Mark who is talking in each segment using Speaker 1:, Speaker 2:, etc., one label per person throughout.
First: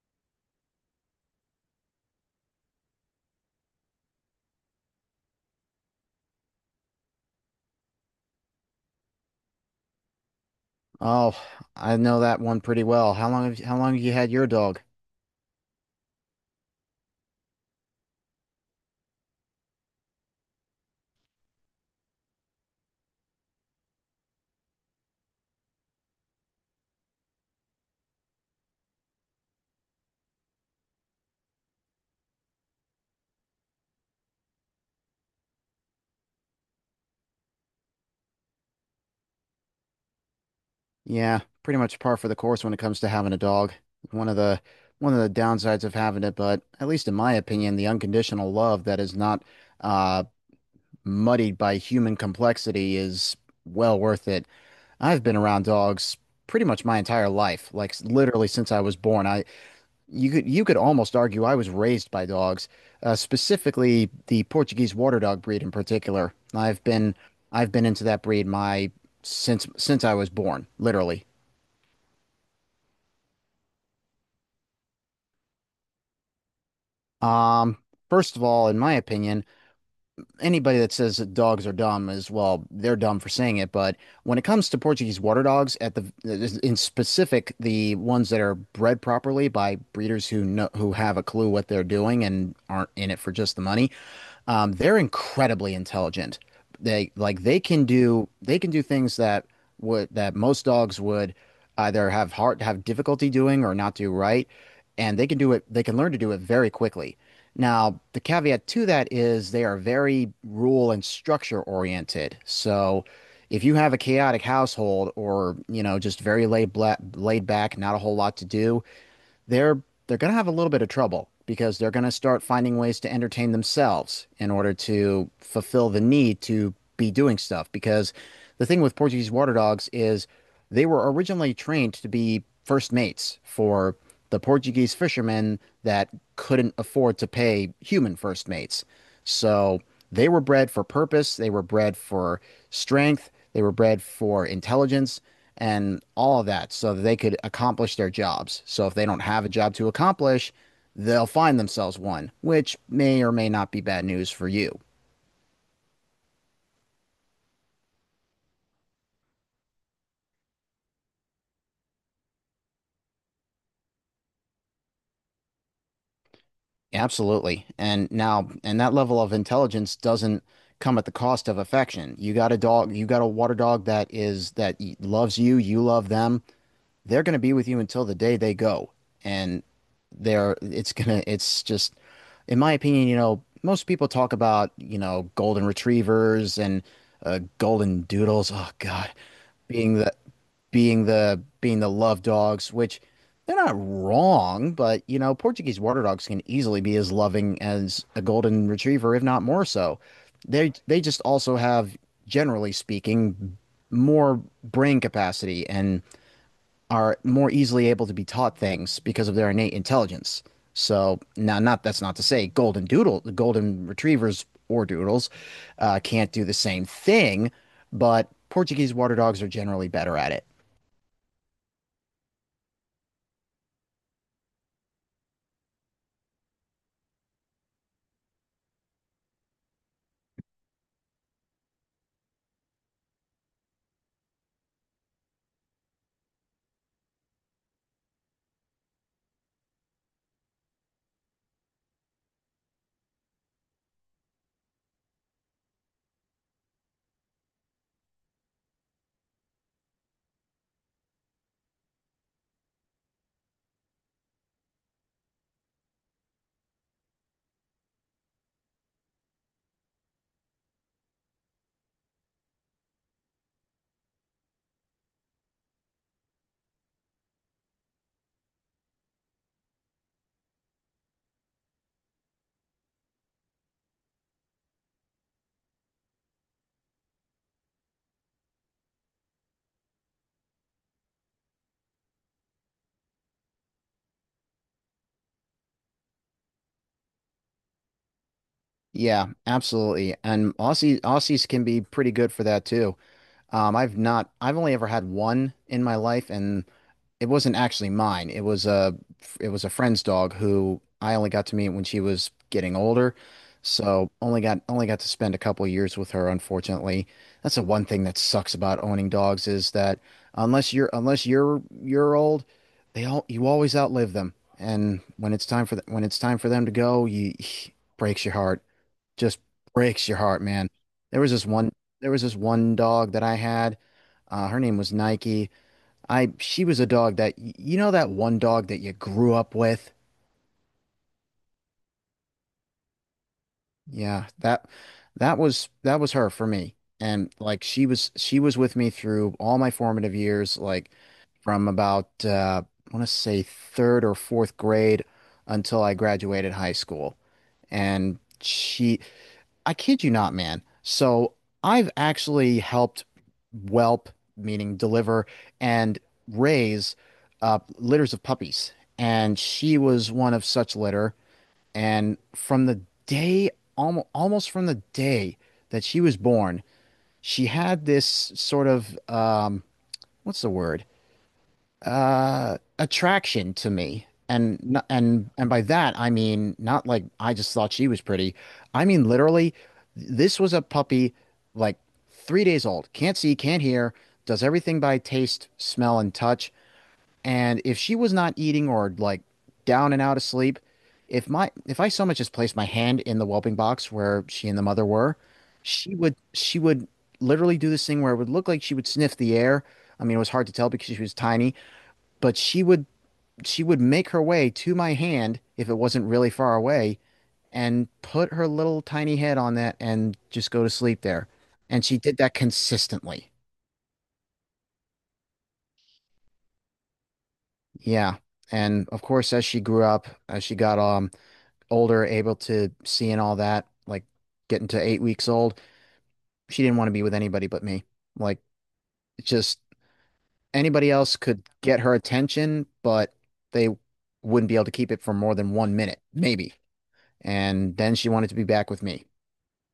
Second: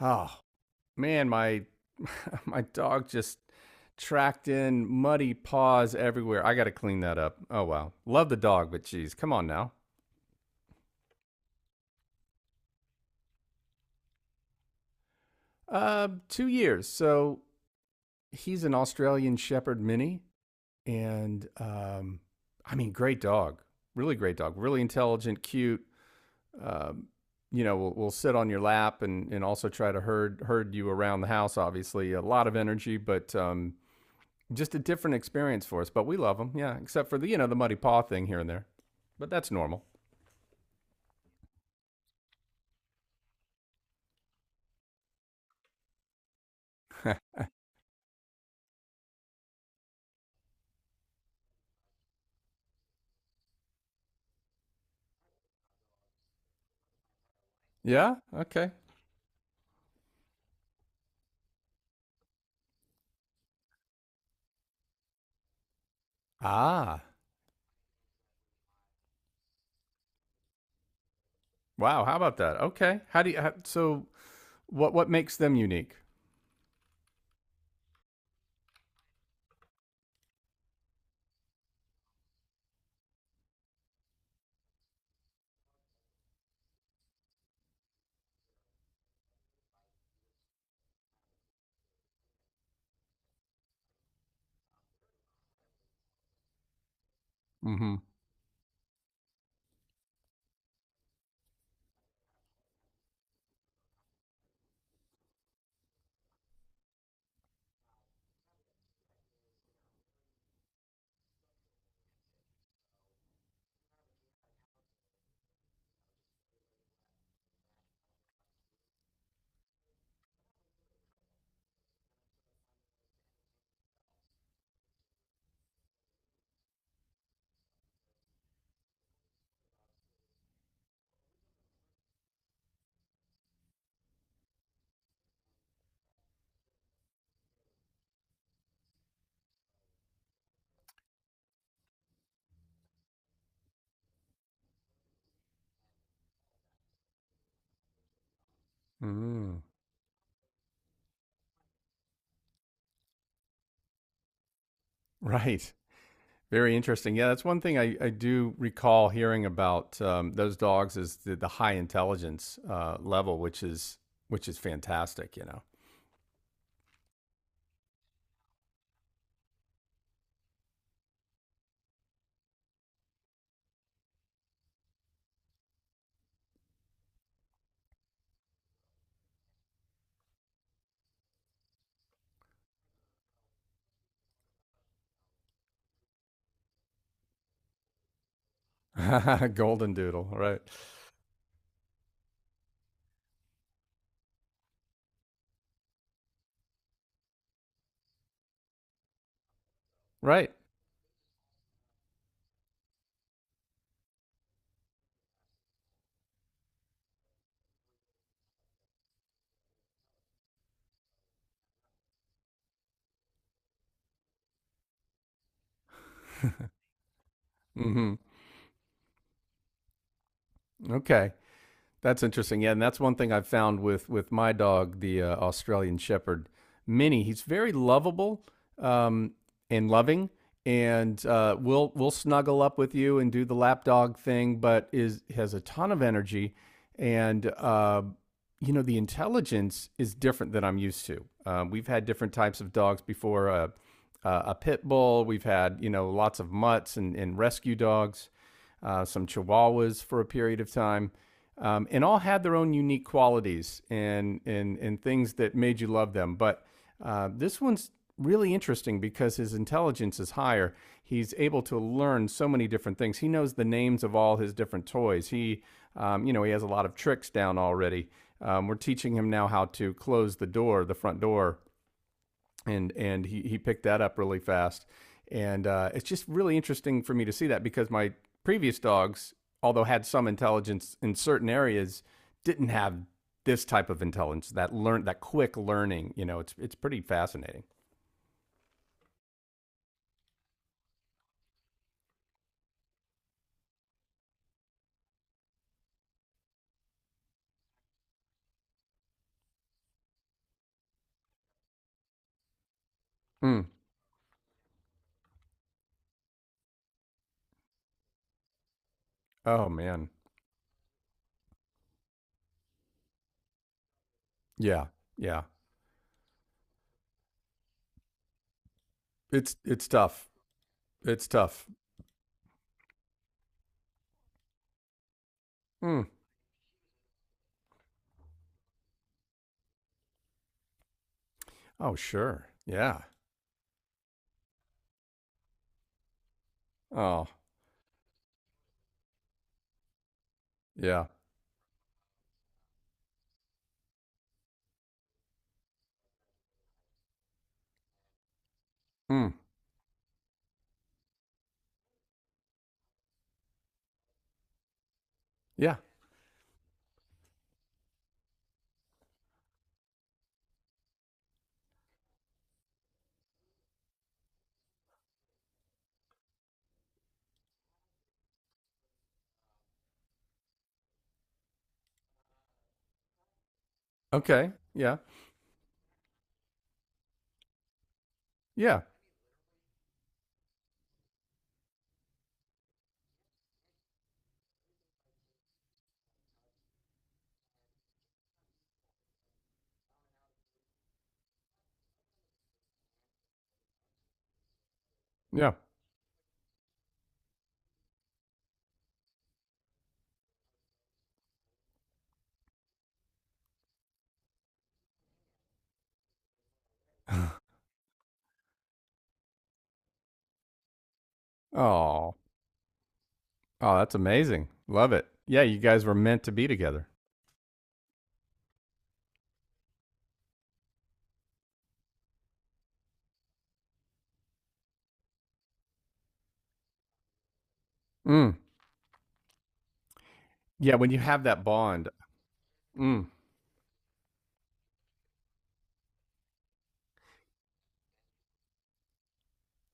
Speaker 1: Oh, man, my my dog just tracked in muddy paws everywhere. I got to clean that up. Oh wow. Love the dog, but geez, come on now.
Speaker 2: Oh, I know that one pretty well. How long have you had your dog?
Speaker 1: 2 years. So he's an Australian Shepherd mini and I mean great dog. Really great dog. Really intelligent, cute. Um you know, will sit on your lap and also try to herd you around the house obviously. A lot of energy, but just a different experience for us, but we love them. Yeah, except for the the muddy paw thing here and there, but that's normal.
Speaker 2: Yeah, pretty much par for the course when it comes to having a dog. One of the one of the downsides of having it, but at least in my opinion, the unconditional love that is not uh, muddied by human complexity is well worth it. I've been around dogs pretty much my entire life, like
Speaker 1: Yeah.
Speaker 2: literally
Speaker 1: Okay.
Speaker 2: since I was born. I You could almost argue I was raised by dogs, specifically the Portuguese water dog breed in particular.
Speaker 1: Ah.
Speaker 2: I've been into that breed my since I was born, literally.
Speaker 1: Wow. How about that? Okay. How do you? How, so what makes them unique?
Speaker 2: Um, First of all, in my opinion, anybody that says that dogs are dumb is, well, they're dumb for saying it. But when it comes to Portuguese water dogs, at the in specific, the ones that are bred properly by breeders who have a clue what they're doing and aren't in it for just the money. They're incredibly intelligent. They like they can
Speaker 1: Hmm.
Speaker 2: do things that would that most dogs would either have difficulty doing or not do right, and they can do it. They can learn to do it very quickly. Now, the caveat to that is they are very rule and structure oriented. So, if you have a chaotic household or, you know, just very laid back, not a whole lot to do, they're they're going to have a little bit of trouble because they're going to start finding ways to entertain themselves in order to fulfill the need to be doing stuff, because the thing with Portuguese water dogs is they were originally trained to be first mates for the Portuguese fishermen that couldn't afford to pay human first mates. So they were bred for purpose, they were bred for strength, they were bred for intelligence and all of that so that they could accomplish their jobs. So if they don't have a
Speaker 1: Mm.
Speaker 2: job to accomplish, they'll find themselves one, which may or may not be bad news for you.
Speaker 1: Right. Very interesting. Yeah, that's one thing I do recall hearing about those dogs is the high intelligence level, which is fantastic. You know.
Speaker 2: Absolutely. And now, and that level of intelligence doesn't come at the cost of affection. You got a dog, you got a water dog that is, loves you, you love them, they're going to be with you until the day they go. And they're, it's gonna, it's just, in my opinion, you know, most people talk about, you know, golden retrievers and golden doodles. Oh God,
Speaker 1: Golden
Speaker 2: being the,
Speaker 1: doodle, right.
Speaker 2: being the love dogs, which they're not wrong, but you know, Portuguese water dogs can easily be as loving as a golden retriever, if not more so.
Speaker 1: Right.
Speaker 2: They just also have, generally speaking, more brain capacity and are more easily able to be taught things because of their innate intelligence. So now, not that's not to say the golden retrievers or doodles, can't do the same thing,
Speaker 1: Mhm.
Speaker 2: but Portuguese water dogs are generally better at it.
Speaker 1: Okay. That's interesting. Yeah, and that's one thing I've found with my dog, the Australian Shepherd, Minnie. He's very lovable um, and loving, and will snuggle up with you and do the lap dog thing, but is has a ton of energy, and you know, the intelligence is different than I'm used to. We've had different types of dogs before a pit bull, we've had, you know, lots of mutts and rescue dogs, some chihuahuas for a period of time. And all had their own unique qualities and things that made you love them. But this one's really interesting because his intelligence is higher. He's able to learn so many different things. He knows the names of all his different toys. You know, he has a lot of tricks down already. We're teaching him now how to close the door, the front door, and he picked that up really fast. And it's just really interesting for me to see that because my previous dogs, although had some intelligence in certain areas, didn't have this type of intelligence that learn that quick learning. You know, it's pretty fascinating.
Speaker 2: Yeah, absolutely. And Aussies can be pretty good for that too. I've not, I've only ever had one in my life, and it wasn't actually mine. It was a friend's dog who I only got to meet when she was getting older.
Speaker 1: Mm.
Speaker 2: So only got to spend a couple of years with her, unfortunately. That's the one thing that sucks about owning dogs,
Speaker 1: Oh
Speaker 2: is that
Speaker 1: man,
Speaker 2: unless you're old, they all you always outlive them.
Speaker 1: yeah,
Speaker 2: And
Speaker 1: yeah.
Speaker 2: when it's time for them to go, you breaks your heart. Just
Speaker 1: It's
Speaker 2: breaks your
Speaker 1: tough.
Speaker 2: heart, man. There
Speaker 1: It's
Speaker 2: was this
Speaker 1: tough.
Speaker 2: one there was this one dog that I had. Her name was Nike.
Speaker 1: Mm.
Speaker 2: I She was a dog that, you know, that one dog that you grew up with?
Speaker 1: Oh sure, yeah.
Speaker 2: Yeah, that that was her for me.
Speaker 1: Oh
Speaker 2: And like she was with me through all my formative years, like
Speaker 1: yeah.
Speaker 2: from about I want to say third or fourth grade until I graduated high school. And she,
Speaker 1: Mm.
Speaker 2: I kid you not, man. So I've actually helped whelp, meaning deliver,
Speaker 1: Yeah.
Speaker 2: and raise litters of puppies. And she was one of such litter. And from the day, almost from the day that she was born, she had this sort of, what's the word, attraction to me.
Speaker 1: Okay.
Speaker 2: And
Speaker 1: Yeah.
Speaker 2: and by that I mean not like I just thought she was pretty.
Speaker 1: Yeah.
Speaker 2: I mean literally, this was a puppy, like three days old, can't see, can't hear, does everything by taste, smell and touch. And if she was not eating or like down and out of sleep, if I so much as placed my hand in the whelping box where she and the mother were,
Speaker 1: Yeah.
Speaker 2: she would literally do this thing where it would look like she would sniff the air. I mean, it was hard to tell because she was tiny, but she would make her way to my hand if it wasn't really far away and put her little tiny head on that and just go to sleep there. And she
Speaker 1: Oh.
Speaker 2: did that consistently.
Speaker 1: Oh, that's amazing. Love it. Yeah, you guys were meant to be together.
Speaker 2: Yeah. And of course, as she grew up, as she got older, able to see and all that, like getting to eight weeks old, she didn't want to be with anybody but me.
Speaker 1: Mm.
Speaker 2: Like just
Speaker 1: Yeah, when
Speaker 2: anybody
Speaker 1: you
Speaker 2: else
Speaker 1: have
Speaker 2: could
Speaker 1: that
Speaker 2: get
Speaker 1: bond.
Speaker 2: her attention,
Speaker 1: Mm.
Speaker 2: but they wouldn't be able to keep it for more than one minute, maybe. And then she wanted to be back with me.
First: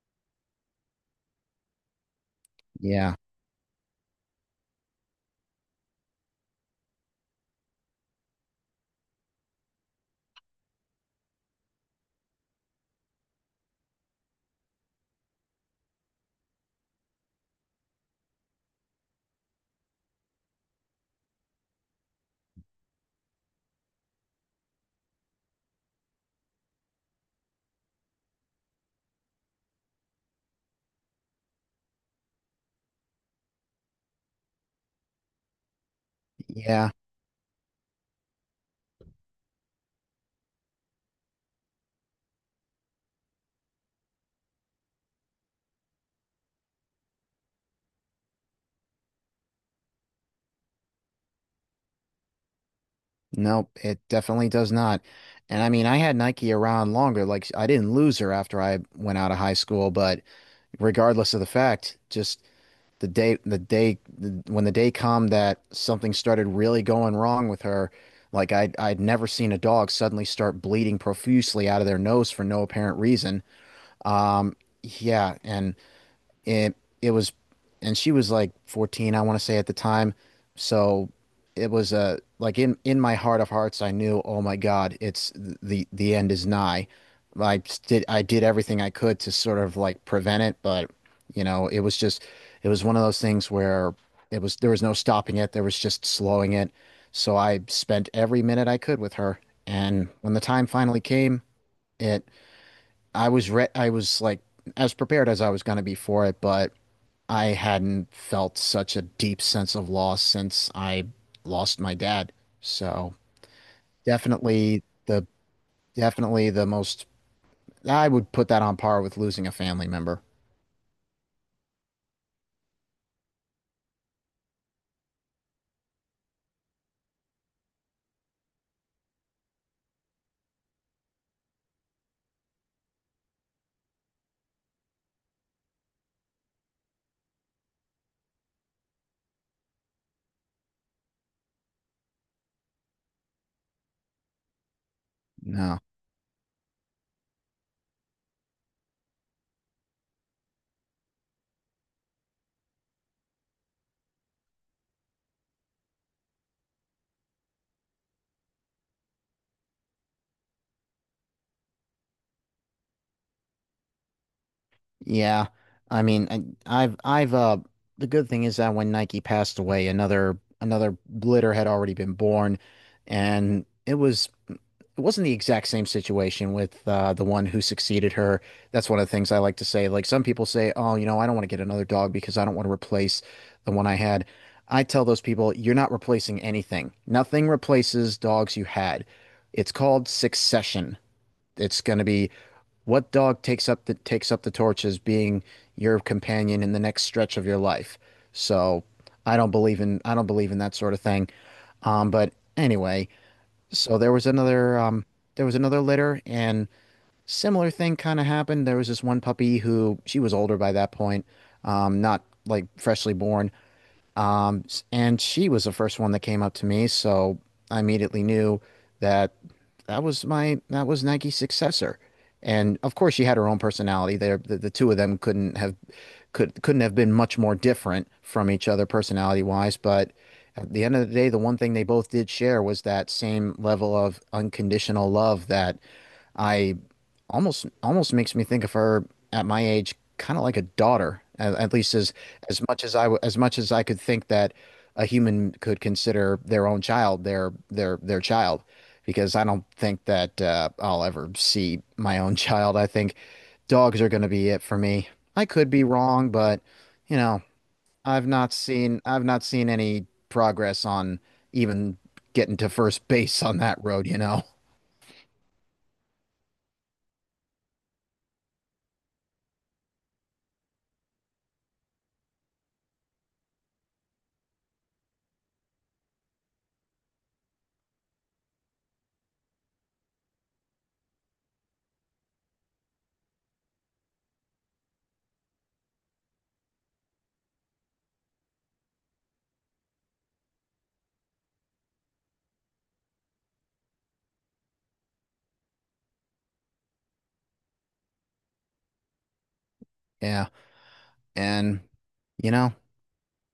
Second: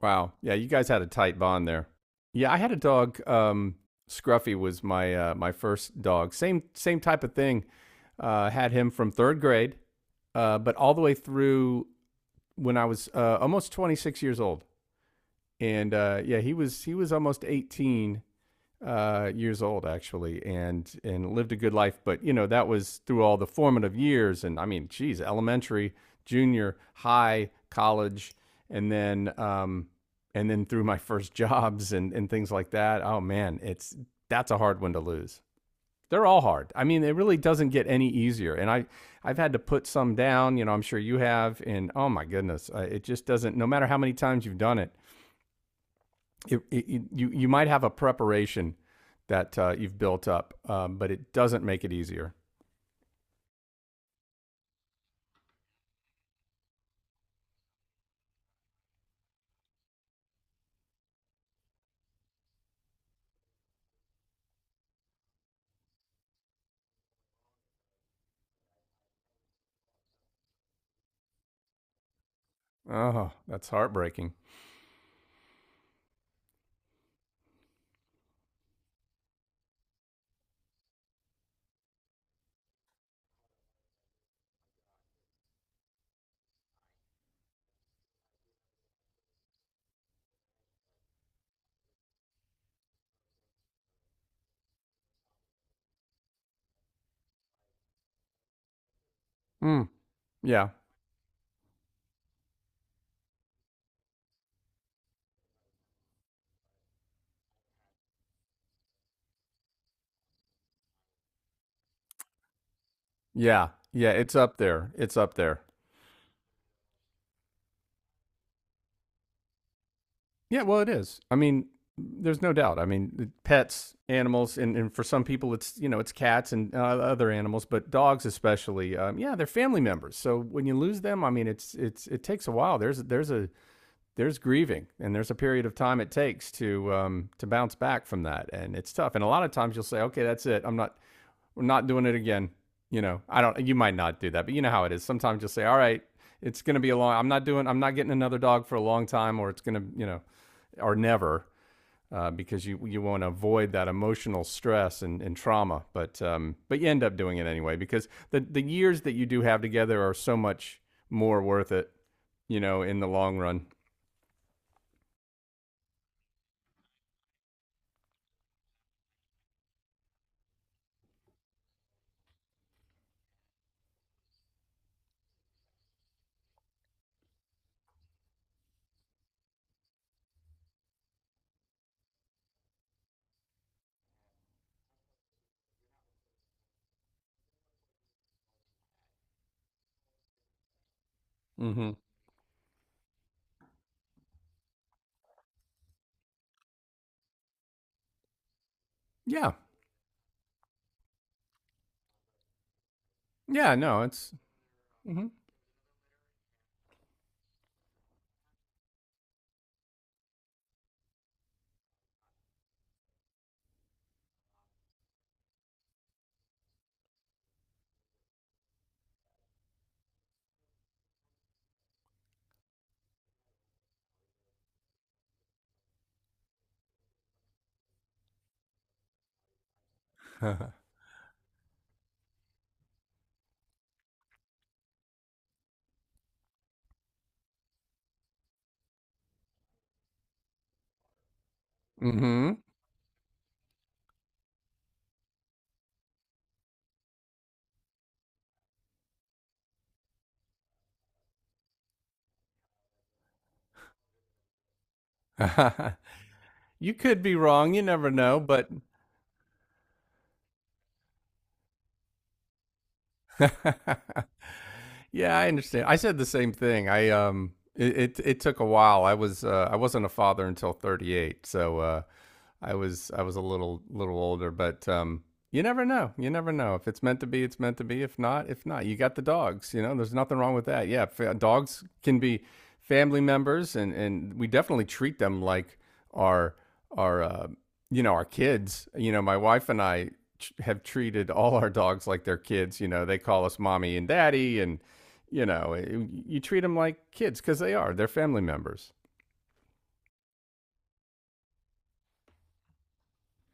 Speaker 1: Wow. Yeah, you guys had a tight bond there. Yeah, I had a
Speaker 2: Yeah,
Speaker 1: dog. Scruffy was my my first dog. Same type of thing. Had him from third grade, but all the way through when I was almost 26 years old. And yeah, he was almost 18 years old actually, and lived a good life. But you know that was through all the formative years, and I mean, geez, elementary, junior, high, college, and then um, and then through my first jobs and things like that. Oh man, it's that's a hard one to lose. They're all hard. I
Speaker 2: yeah.
Speaker 1: mean, it really doesn't get any easier. And I've had to put some down. You know, I'm sure you have. And oh my goodness, it just doesn't. No matter how many times you've done it, it, it, you you might have a preparation that you've built up, but it doesn't make it easier.
Speaker 2: Nope, it definitely does not. And I mean, I had Nike around longer. Like, I didn't lose her after I went out of high school, but regardless of the fact, just when the day come that something started really going wrong with her, like I'd never seen a dog suddenly start bleeding profusely out of their nose for no apparent
Speaker 1: Oh,
Speaker 2: reason.
Speaker 1: that's heartbreaking.
Speaker 2: Um, yeah, and It it was, and she was like 14, I want to say, at the time. So it was like in my heart of hearts, I knew, oh my God, it's the end is nigh. I did everything I could to sort of like prevent it, but you know, it was just, it was one of those things where it was there was no stopping it, there was just slowing it. So I spent every minute I could with her,
Speaker 1: Mm,
Speaker 2: and when the time
Speaker 1: yeah,
Speaker 2: finally came, it I was like as prepared as I was going to be for it, but I hadn't felt such a deep sense of loss since I lost my dad. So
Speaker 1: yeah, yeah. It's up
Speaker 2: definitely
Speaker 1: there. It's
Speaker 2: the
Speaker 1: up there.
Speaker 2: definitely the most, I would put that on par with losing a family member.
Speaker 1: Yeah, well, it is. I mean, there's no doubt. I mean, pets, animals, and for some people, it's you know, it's cats and other animals, but dogs especially. Yeah, they're family members. So when you lose them, I mean, it's it takes a while. There's a there's grieving, and there's a period of time it takes to bounce back from that, and it's tough. And a lot of times you'll say, okay, that's it. I'm not we're not doing it again. You know, I don't. You might not do that, but you know how it is. Sometimes you'll say, "All
Speaker 2: No.
Speaker 1: right, it's going to be a long. I'm not doing. I'm not getting another dog for a long time, or it's going to, you know, or never." Because you want to avoid that emotional stress and trauma, but you end up doing it anyway because the years that you do have together are so much more worth it, you know, in the long run.
Speaker 2: Yeah, I mean, I've the good thing is that when Nike passed away, another litter had already been born, and it wasn't the exact same situation with the one who succeeded her. That's one of the things I like to say. Like some people say, "Oh, you know, I don't want to get another dog because I don't want to replace the one I had." I tell those people, "You're not replacing anything. Nothing replaces dogs you had. It's called succession. It's
Speaker 1: Hmm.
Speaker 2: going to be what dog takes up the torch as being your companion in the next stretch of your life." So
Speaker 1: Yeah,
Speaker 2: I don't believe in that sort of thing. But anyway,
Speaker 1: yeah,
Speaker 2: so
Speaker 1: no, it's. Hmm.
Speaker 2: there was another litter, and similar thing kind of happened. There was this one puppy who, she was older by that point, not like freshly born, um, and she was the first one that came up to me, so I immediately knew that that was my that was Nike's successor. And of course, she had her own personality. The two of them couldn't have couldn't have been much more different from each other personality wise. But at the end of the day, the one thing they both did share was that same level of unconditional love that I almost makes me think of her at my age kind of like a daughter, at least as
Speaker 1: Hmm.
Speaker 2: much as I w- as much as I could think that a human could consider their own child their child, because I don't think that I'll ever see my own child. I think dogs are going to be it for me. I could be wrong, but
Speaker 1: you
Speaker 2: you
Speaker 1: could be
Speaker 2: know,
Speaker 1: wrong. You never know, but
Speaker 2: I've not seen any progress on even getting to first base on that road, you
Speaker 1: that
Speaker 2: know.
Speaker 1: yeah, I understand. I said the same thing. I it it took a while. I was I wasn't a father until 38. So I was a little older, but you never know. You never know. If it's meant to be, it's meant to be. If not, you got the dogs, you know. There's nothing wrong with that. Yeah, dogs can be family members and we definitely treat them like our our you know, our kids. You know, my wife and I have treated all our dogs like their kids, you know. They call us mommy and daddy and you know, eh, you treat them like kids because they are. They're family members.
Speaker 2: Yeah, and you know,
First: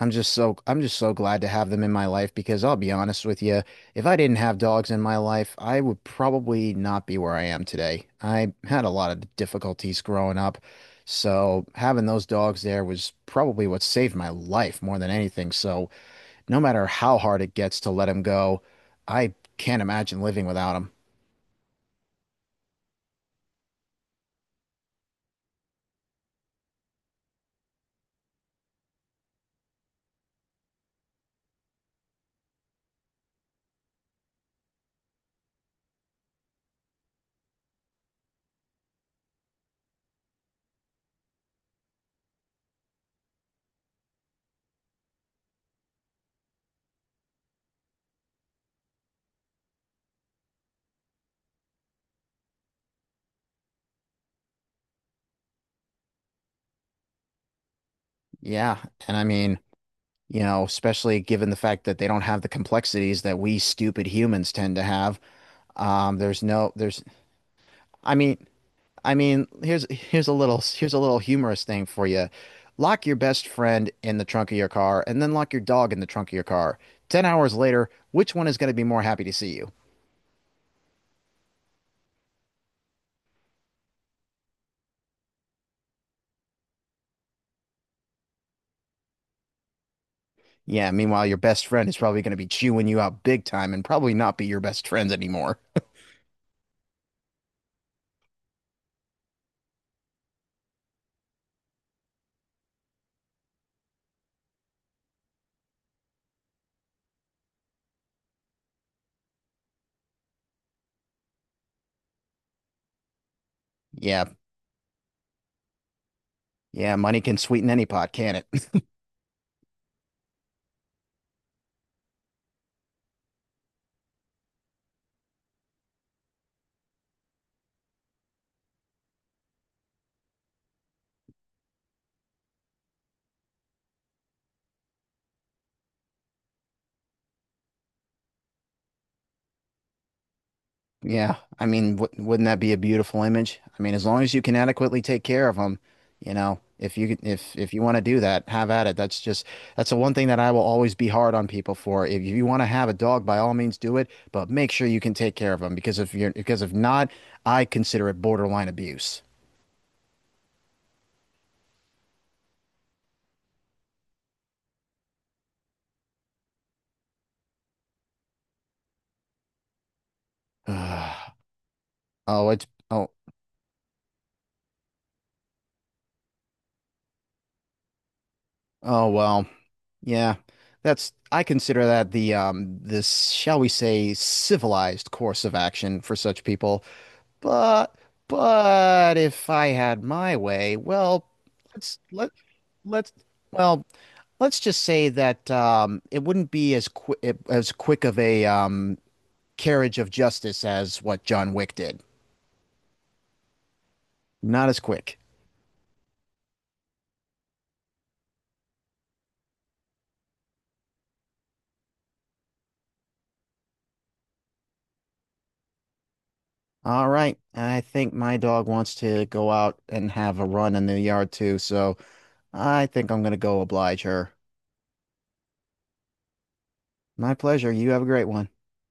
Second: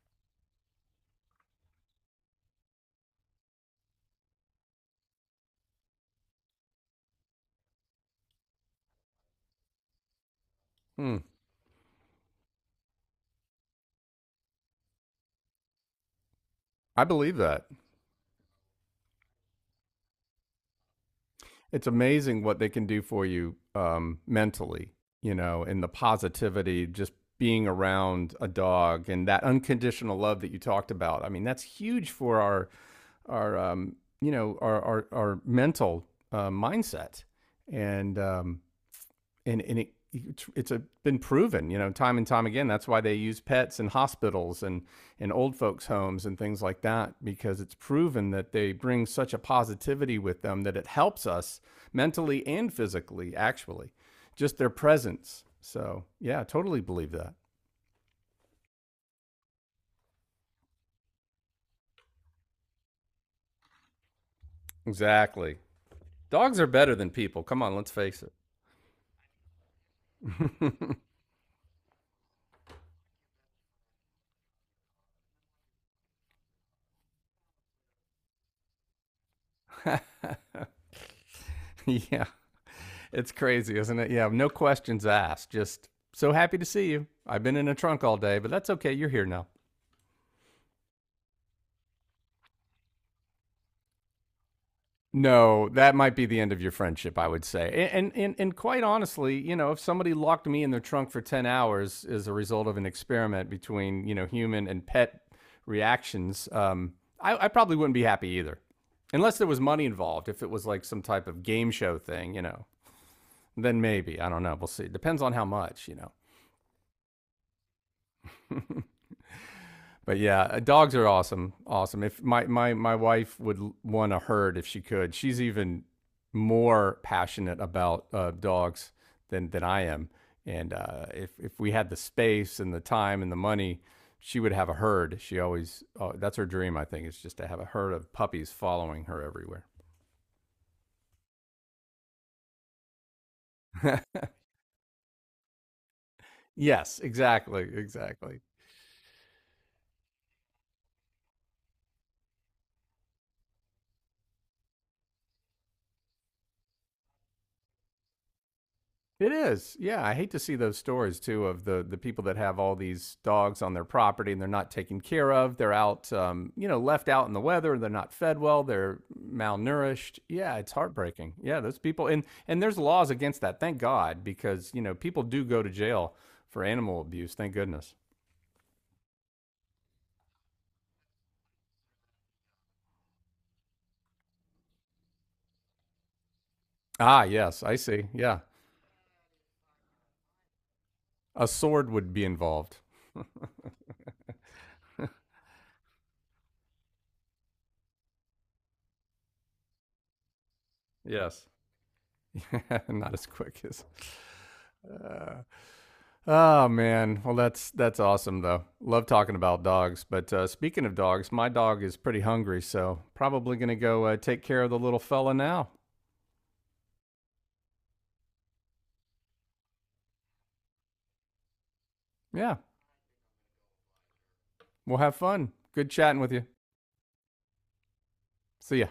Speaker 2: I'm just so glad to have them in my life, because I'll be honest with you, if I didn't have dogs in my life, I would probably not be where I am today. I had a lot of difficulties growing up,
Speaker 1: Hmm.
Speaker 2: so having those dogs there was probably what saved my life more than anything. So no matter
Speaker 1: I
Speaker 2: how
Speaker 1: believe
Speaker 2: hard it
Speaker 1: that.
Speaker 2: gets to let them go, I can't imagine living without them.
Speaker 1: It's amazing what they can do for you mentally, you know, and the positivity, just being around a dog and that unconditional love that you talked about. I mean, that's huge for our, um, you know, our mental mindset. And um, and it's a, been proven, you know, time and time again. That's why they use pets in hospitals and in old folks' homes and things like that, because it's proven that they bring such a positivity with them that it helps us mentally and physically, actually, just their presence. So, yeah, I totally believe that.
Speaker 2: Yeah, and I mean, you know, especially given the fact that they don't have the complexities that we stupid humans tend to have.
Speaker 1: Exactly.
Speaker 2: There's
Speaker 1: Dogs are
Speaker 2: no,
Speaker 1: better
Speaker 2: there's,
Speaker 1: than people. Come on, let's
Speaker 2: I
Speaker 1: face
Speaker 2: mean, here's
Speaker 1: it.
Speaker 2: here's a little humorous thing for you. Lock your best friend in the trunk of your car, and then lock your dog in the trunk of your car. 10 hours later, which one is going to be more happy to see you?
Speaker 1: yeah, it's crazy, isn't it? Yeah, no questions asked. Just so happy to see you. I've been in a trunk all day, but that's okay. You're here now.
Speaker 2: Yeah, meanwhile, your best friend is probably going to be chewing you out big time and probably not be your best friends anymore.
Speaker 1: No, that might be the end of your friendship, I would say. And quite honestly, you know, if somebody locked me in their trunk for 10 hours as a result of an experiment between, you know, human and pet reactions, I probably wouldn't be happy either. Unless there was money involved, if it was like some type of game show thing, you know, then maybe.
Speaker 2: Yeah.
Speaker 1: I don't know. We'll see. Depends on how much, you know.
Speaker 2: Yeah, money can sweeten any pot, can't it?
Speaker 1: But yeah, dogs are awesome. Awesome. If my wife would want a herd if she could. She's even more passionate about dogs than I am. And if we had the space and the time and the money, she would have a herd. She always oh, that's her dream. I think is just to have a herd of puppies following her everywhere.
Speaker 2: Yeah, I mean, w wouldn't that be a beautiful image? I mean, as long as you can adequately take care of them, you know,
Speaker 1: Yes, exactly,
Speaker 2: if you want to do
Speaker 1: exactly.
Speaker 2: that, have at it. That's just that's the one thing that I will always be hard on people for. If you want to have a dog, by all means do it, but make sure you can take care of them, because if you're because if not, I consider it borderline abuse.
Speaker 1: It is. Yeah, I hate to see those stories too of the people that have all these dogs on their property and they're not taken care of. They're out, you know, left out in the weather. They're not fed well. They're malnourished. Yeah, it's heartbreaking. Yeah, those people
Speaker 2: Oh,
Speaker 1: and
Speaker 2: it's
Speaker 1: there's laws
Speaker 2: oh,
Speaker 1: against that. Thank God, because you know people do go to jail for animal abuse. Thank goodness.
Speaker 2: oh well. Yeah, that's, I consider that the um, this, shall we say, civilized course of action for such people.
Speaker 1: Ah, yes, I
Speaker 2: But
Speaker 1: see. Yeah,
Speaker 2: but if I had my way, well,
Speaker 1: a sword
Speaker 2: let's
Speaker 1: would be
Speaker 2: let
Speaker 1: involved.
Speaker 2: let's, well, let's just say that um, it wouldn't be as quick of a um, carriage of justice as what
Speaker 1: Yes,
Speaker 2: John Wick did.
Speaker 1: not as quick as.
Speaker 2: Not as quick.
Speaker 1: Uh, Oh man, well that's awesome though. Love talking about dogs. But speaking of dogs, my dog is pretty hungry, so probably gonna go take care of the little fella now.
Speaker 2: All right, I think my dog wants to go out and have a run in the yard too, so
Speaker 1: Yeah,
Speaker 2: I think I'm gonna go oblige her.
Speaker 1: we'll have fun. Good chatting with you.
Speaker 2: My pleasure. You have a great one.
Speaker 1: See ya.